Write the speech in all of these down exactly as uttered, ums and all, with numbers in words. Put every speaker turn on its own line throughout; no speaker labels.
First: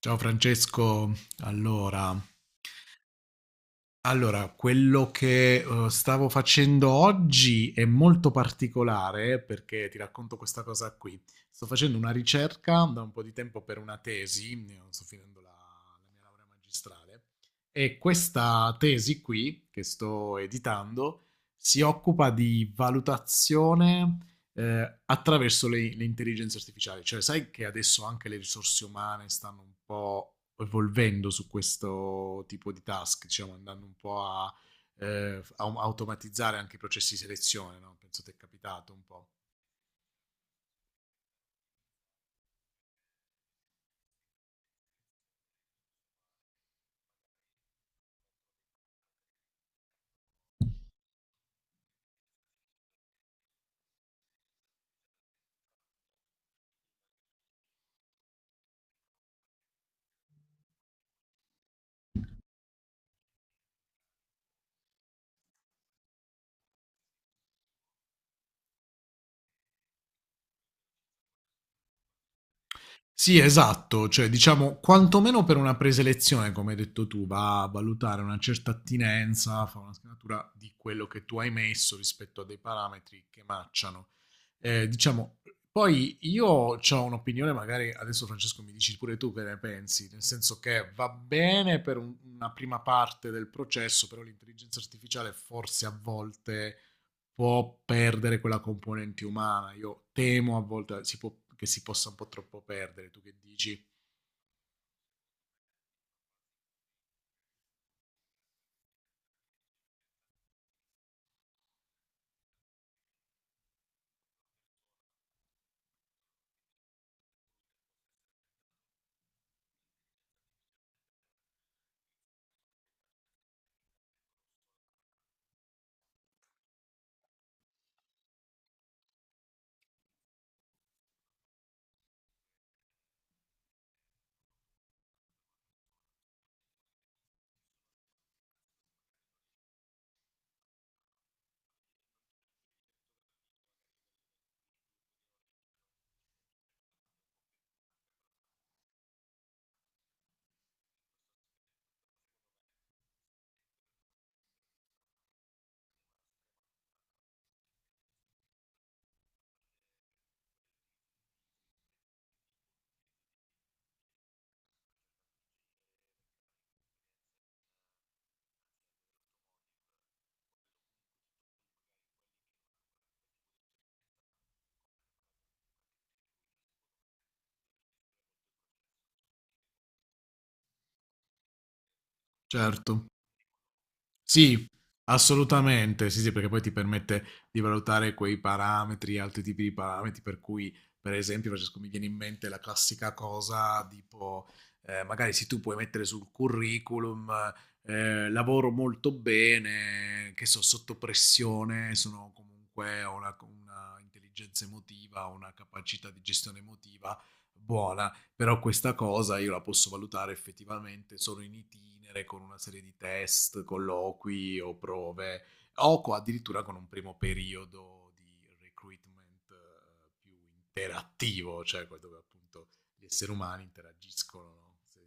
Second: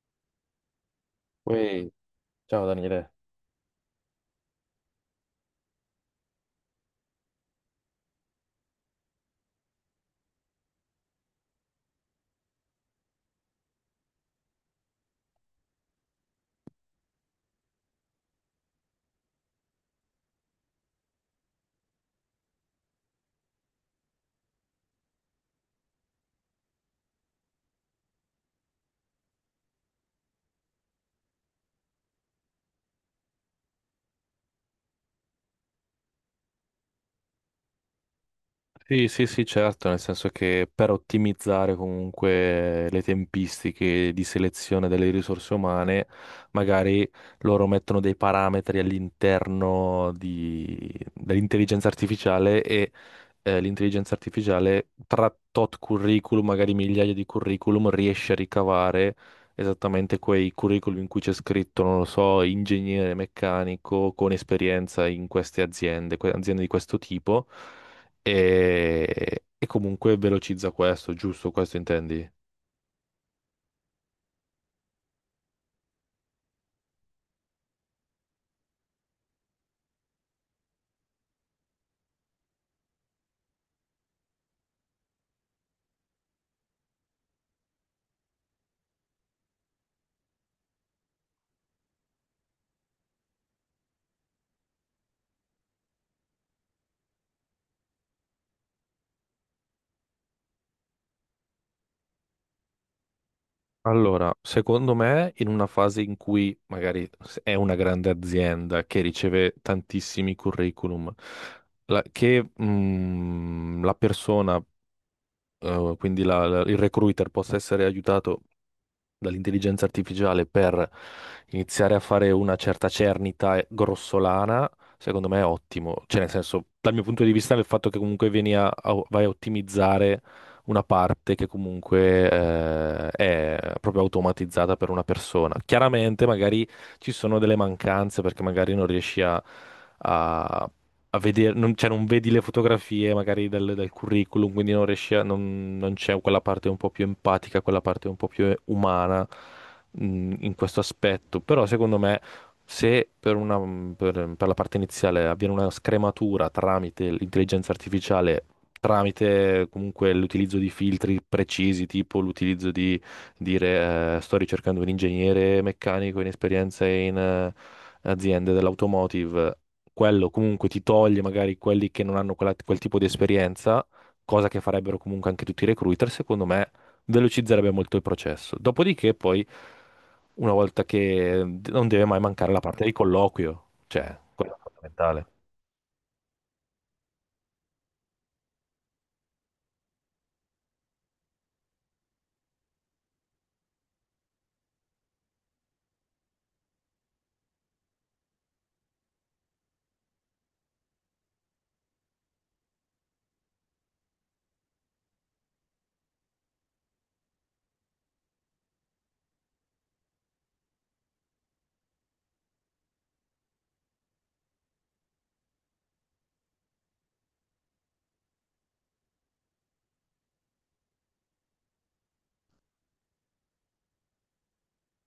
Ciao Francesco,
Ui,
allora,
ciao Daniele.
allora, quello che eh, stavo facendo oggi è molto particolare perché ti racconto questa cosa qui. Sto facendo una ricerca da un po' di tempo per una tesi, io sto finendo la, la mia laurea magistrale, e questa tesi qui che sto editando si occupa di valutazione, eh, attraverso le, le intelligenze artificiali, cioè sai che adesso anche le risorse umane stanno un po' evolvendo su questo tipo di task, diciamo, andando un po' a, eh, a automatizzare anche i processi di selezione, no? Penso ti è capitato un
Sì, sì,
po'.
sì, certo, nel senso che per ottimizzare comunque le tempistiche di selezione delle risorse umane, magari loro mettono dei parametri all'interno di- dell'intelligenza artificiale e eh, l'intelligenza artificiale tra tot curriculum, magari migliaia di curriculum, riesce a ricavare esattamente quei curriculum in cui c'è scritto, non lo so, ingegnere meccanico con esperienza in queste aziende, que- aziende di questo tipo e, e comunque velocizza questo, giusto? Questo intendi?
Sì, esatto, cioè diciamo quantomeno per una preselezione, come hai detto tu, va a valutare una certa attinenza, fa una scannatura di quello che tu hai messo rispetto a dei parametri che matchano. Eh, diciamo, poi io ho un'opinione, magari adesso Francesco mi dici pure tu che ne pensi, nel senso che va bene per un- una prima parte del processo, però l'intelligenza artificiale forse a volte può perdere quella componente umana. Io temo a volte si può- che si possa un po' troppo perdere. Tu che dici?
Allora, secondo me, in una fase in cui magari è una grande azienda che riceve tantissimi curriculum, la- che mm, la persona, eh, quindi la- la- il recruiter possa essere aiutato dall'intelligenza artificiale per iniziare a fare una certa cernita e- grossolana, secondo me è ottimo. Cioè, nel senso, dal mio punto di vista, il fatto che comunque vieni a, a- vai a ottimizzare una parte che comunque eh, è proprio automatizzata per una persona. Chiaramente magari ci sono delle mancanze perché magari non riesci a, a a vedere, non, cioè non vedi le fotografie magari del, del curriculum, quindi non riesci a, non, non c'è quella parte un po' più empatica, quella parte un po' più umana mh, in questo aspetto. Però secondo me, se per una, per, per la parte iniziale avviene una scrematura tramite l'intelligenza artificiale, tramite comunque l'utilizzo di filtri precisi, tipo l'utilizzo di dire eh, sto ricercando un ingegnere meccanico in esperienza in eh, aziende dell'automotive, quello comunque ti toglie magari quelli che non hanno quella- quel tipo di esperienza, cosa che farebbero comunque anche tutti i recruiter. Secondo me velocizzerebbe molto il processo. Dopodiché poi, una volta che, non deve mai mancare la parte di
Certo.
colloquio, cioè, quello è
Sì,
fondamentale.
assolutamente, sì, sì, perché poi ti permette di valutare quei parametri, altri tipi di parametri, per cui, per esempio, Francesco, mi viene in mente la classica cosa tipo, eh, magari se tu puoi mettere sul curriculum, eh, lavoro molto bene, che so, sotto pressione, sono comunque ho una, una intelligenza emotiva, una capacità di gestione emotiva buona, però questa cosa io la posso valutare effettivamente solo in itinere, con una serie di test, colloqui o prove, o co- addirittura con un primo periodo di recruitment, eh, più interattivo, cioè que- dove appunto gli esseri umani interagiscono, no? Se-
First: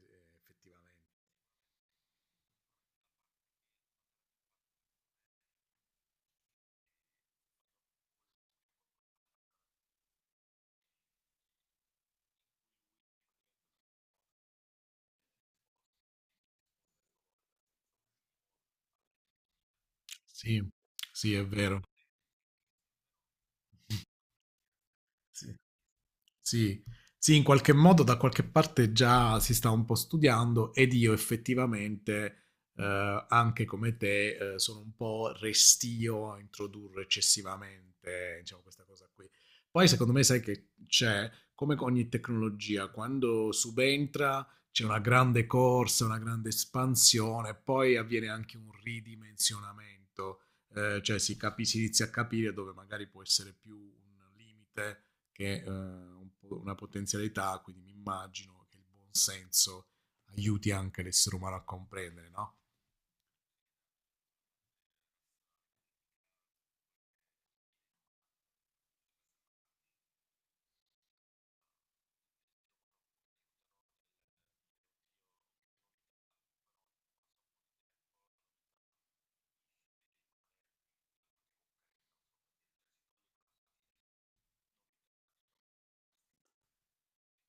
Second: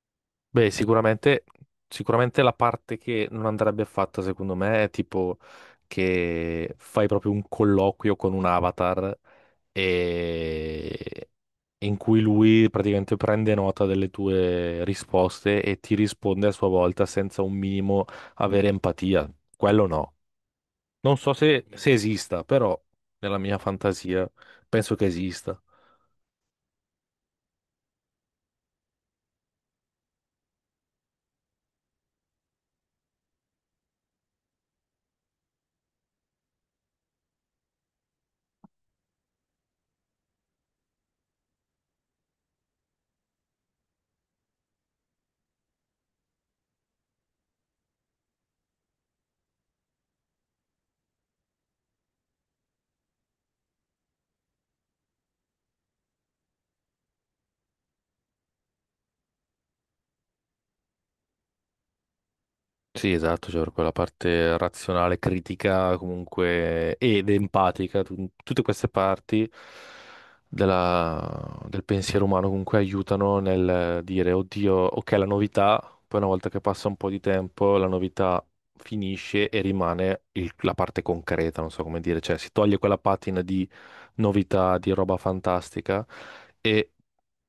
Beh,
Effettivamente.
sicuramente, sicuramente la parte che non andrebbe fatta, secondo me, è tipo che fai proprio un colloquio con un avatar e in cui lui praticamente prende nota delle tue risposte e ti risponde a sua volta senza un minimo avere empatia. Quello no.
Sì,
Non so
sì, è
se,
vero.
se esista, però nella mia fantasia penso che
Sì.
esista.
Sì. Sì, in qualche modo da qualche parte già si sta un po' studiando ed io effettivamente, eh, anche come te, eh, sono un po' restio a introdurre eccessivamente, diciamo, questa cosa qui. Poi secondo me sai che c'è, come con ogni tecnologia, quando subentra c'è una grande corsa, una grande espansione, poi avviene anche un ridimensionamento, eh, cioè si, capi- si inizia a capire dove magari può essere più un limite che è, eh, un po' una potenzialità, quindi mi immagino che il buon senso aiuti anche l'essere umano a comprendere, no?
Sì, esatto, cioè per quella parte razionale, critica comunque ed empatica, tu- tutte queste parti della- del pensiero umano comunque aiutano nel dire, oddio, ok, la novità, poi una volta che passa un po' di tempo, la novità finisce e rimane il- la parte concreta, non so come dire, cioè si toglie quella patina di novità, di roba fantastica.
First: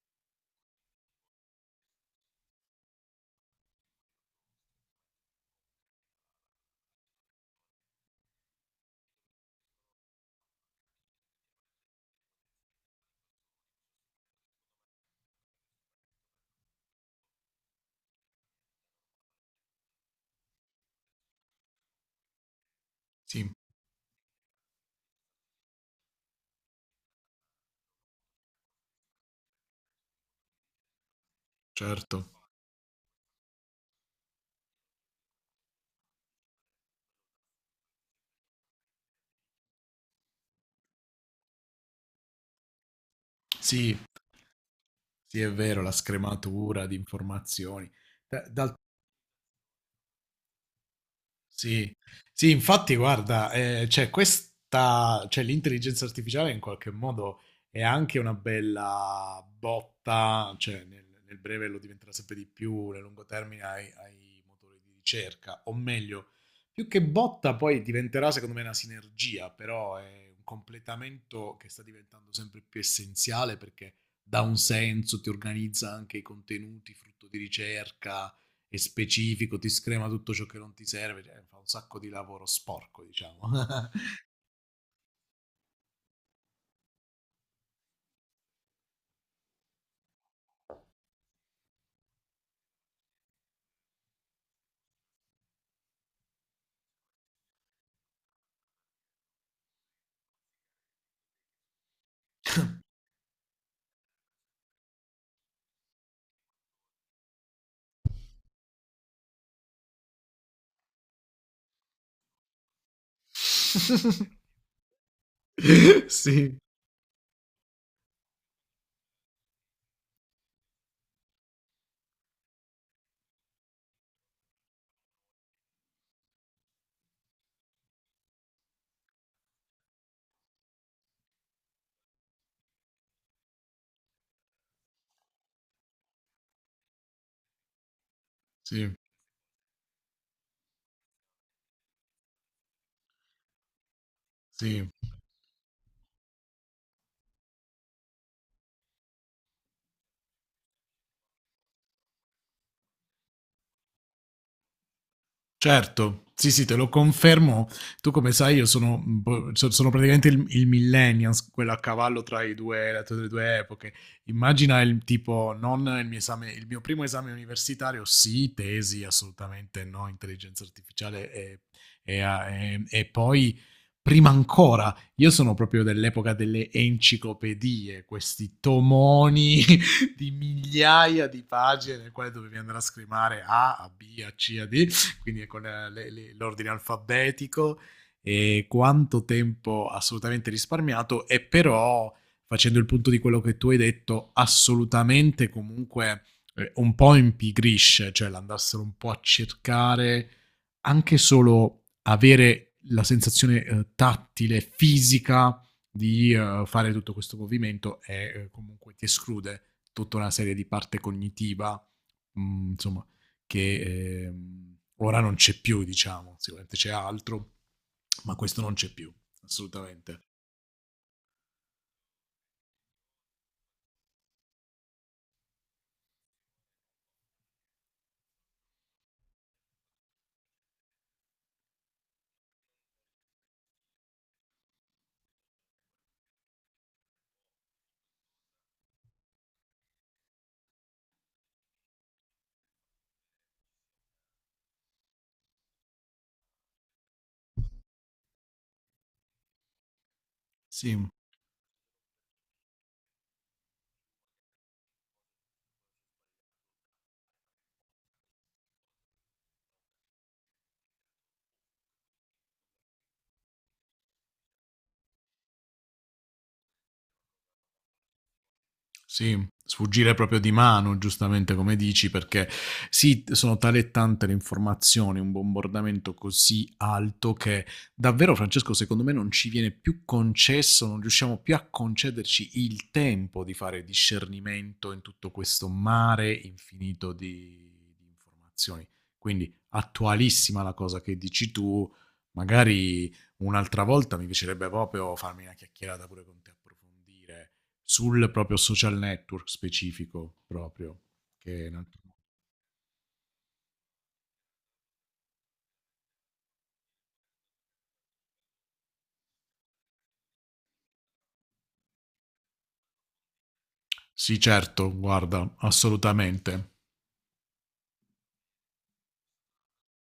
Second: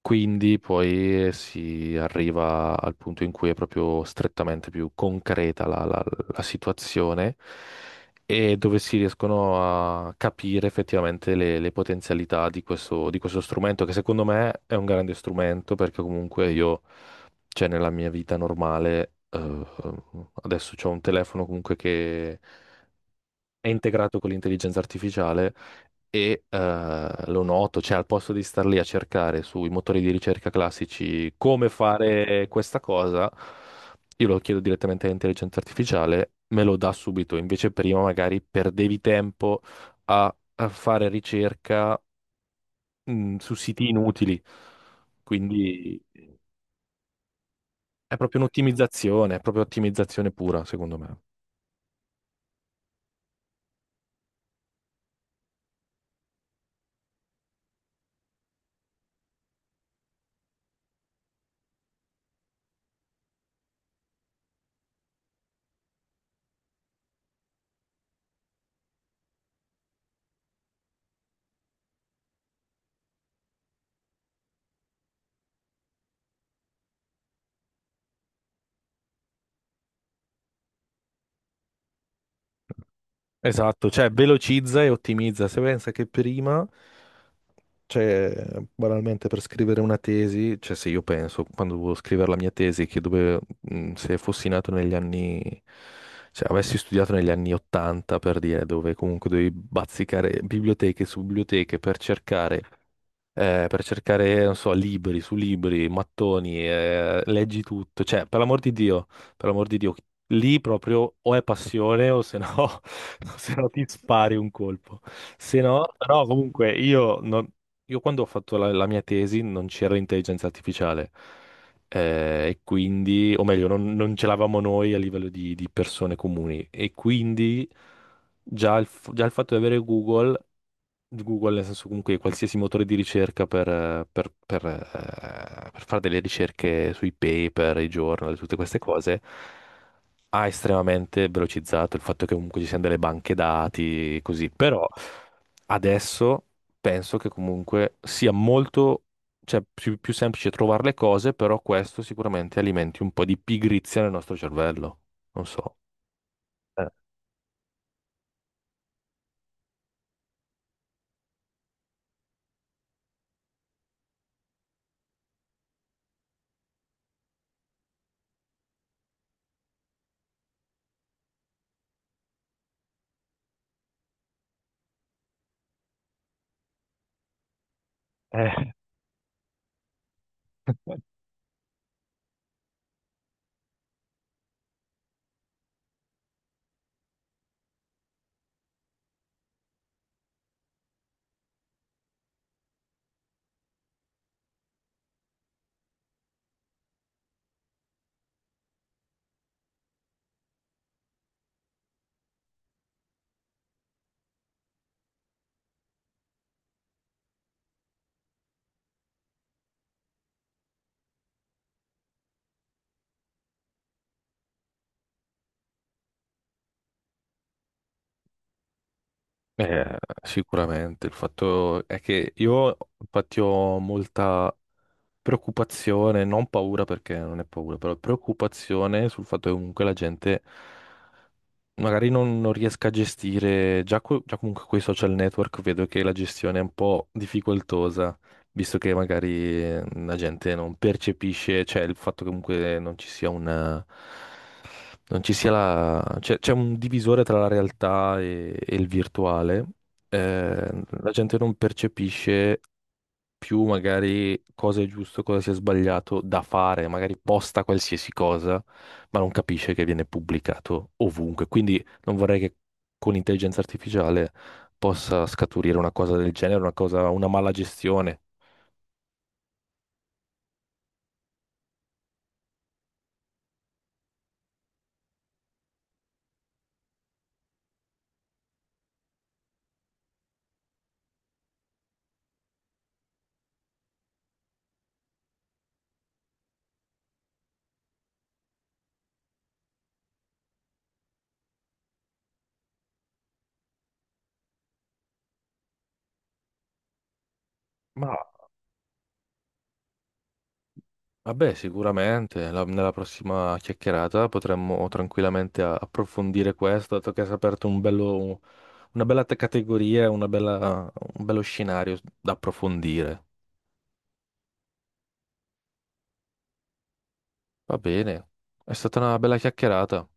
Quindi poi si arriva al punto in cui è proprio strettamente più concreta la, la- la situazione, e dove si riescono a capire effettivamente le, le potenzialità di questo, di questo strumento, che secondo me è un grande strumento, perché comunque io, cioè nella mia vita normale, eh, adesso ho un telefono comunque che
Sì,
è integrato con l'intelligenza artificiale e eh, lo noto. Cioè al posto di star lì a cercare sui motori di ricerca classici come
certo.
fare questa cosa, io lo chiedo direttamente all'intelligenza artificiale, me lo dà subito, invece prima magari perdevi tempo a, a fare ricerca mh, su siti
Sì,
inutili.
sì, è vero, la
Quindi
scrematura di informazioni.
è proprio
Da- D'altro
un'ottimizzazione, è proprio ottimizzazione pura, secondo me.
Sì, sì, infatti, guarda, eh, cioè questa, cioè l'intelligenza artificiale in qualche modo è anche una bella botta, cioè nel, nel breve lo diventerà sempre di più, nel lungo termine ai, ai motori di ricerca, o meglio, più che botta poi diventerà secondo me una sinergia, però è un completamento che sta diventando sempre più essenziale perché dà un senso, ti organizza anche i contenuti frutto di ricerca è specifico, ti screma tutto ciò che non ti serve, cioè, fa un sacco di lavoro sporco, diciamo.
Esatto, cioè velocizza e ottimizza. Se pensa che prima. Cioè, banalmente per scrivere una tesi, cioè se io penso, quando dovevo scrivere la mia tesi, che dove, mh, se fossi nato negli anni, cioè avessi studiato negli anni ottanta per dire, dove comunque dovevi bazzicare biblioteche su biblioteche per cercare, eh, per cercare, non so, libri su libri, mattoni, eh, leggi tutto. Cioè, per l'amor di Dio, per l'amor di Dio, lì proprio o è passione o se no, o se no ti spari un colpo. Se no, però
sì,
comunque io, non- io quando ho fatto la, la mia tesi non c'era intelligenza artificiale. Eh, e quindi, o meglio, non, non ce l'avamo noi a livello di di persone comuni. E quindi già il, f- già il fatto di avere Google Google, nel senso comunque qualsiasi motore di ricerca per, eh, per- per, eh, per fare delle ricerche sui paper, i journal, tutte queste
sì,
cose, ha estremamente velocizzato il fatto che comunque ci siano delle banche dati, così. Però
sì.
adesso penso che comunque sia molto, cioè più, più semplice trovare le cose, però questo sicuramente alimenti un po' di pigrizia nel nostro cervello. Non so.
Certo, sì, sì, te lo confermo. Tu come sai io sono, un po' so- sono praticamente il, il millennials, quello a cavallo tra i due, la- tra le due epoche. Immagina il tipo, non il mio esame, il mio primo esame universitario, sì, tesi, assolutamente no, intelligenza artificiale e, e a- e- e poi... Prima ancora, io sono proprio dell'epoca delle enciclopedie, questi
Eh.
tomoni di migliaia di pagine nel quale dovevi andare a scrivere A, a B, a C, a D, quindi con eh, le, le, l'ordine alfabetico e quanto tempo assolutamente risparmiato e però facendo il punto di quello che tu hai detto assolutamente comunque eh, un po' impigrisce, cioè l'andassero un po' a cercare anche solo avere la sensazione eh, tattile, fisica di eh, fare tutto questo movimento e eh, comunque ti esclude tutta una serie di parte cognitiva mhmm, insomma, che, ehm, ora non c'è più diciamo, sicuramente c'è altro, ma questo non c'è più,
Eh,
assolutamente.
Sicuramente, il fatto è che io infatti ho molta preoccupazione, non paura perché non è paura, però preoccupazione sul fatto che comunque la gente magari non, non riesca a gestire. Già, co- già comunque con i social network vedo che la gestione è un po' difficoltosa, visto che magari eh, la gente non percepisce, cioè il fatto che comunque non ci sia un, non ci sia la, c'è c'è un divisore tra la realtà e, e il virtuale. Eh,
Sì.
la gente non percepisce più magari cosa è giusto, cosa si è sbagliato da fare, magari posta qualsiasi cosa, ma non capisce che viene pubblicato ovunque. Quindi non vorrei che con l'intelligenza artificiale possa scaturire una cosa del genere, una cosa, una mala gestione.
Sì, sfuggire proprio di mano, giustamente come dici, perché sì, sono tale e tante le informazioni, un bombardamento così alto che davvero, Francesco, secondo me non ci viene più concesso, non riusciamo più a concederci il tempo di fare discernimento in tutto questo mare infinito di, di informazioni. Quindi attualissima la cosa che dici tu, magari un'altra volta mi piacerebbe proprio farmi una chiacchierata pure con te, approfondire
Ma
sul proprio social network specifico proprio.
Vabbè,
Che...
sicuramente, la- nella prossima chiacchierata potremmo tranquillamente a- approfondire questo, dato che hai aperto un bello, una bella te- categoria, una bella- un bello scenario da approfondire.
Sì, certo, guarda, assolutamente.
Va bene, è stata una bella chiacchierata.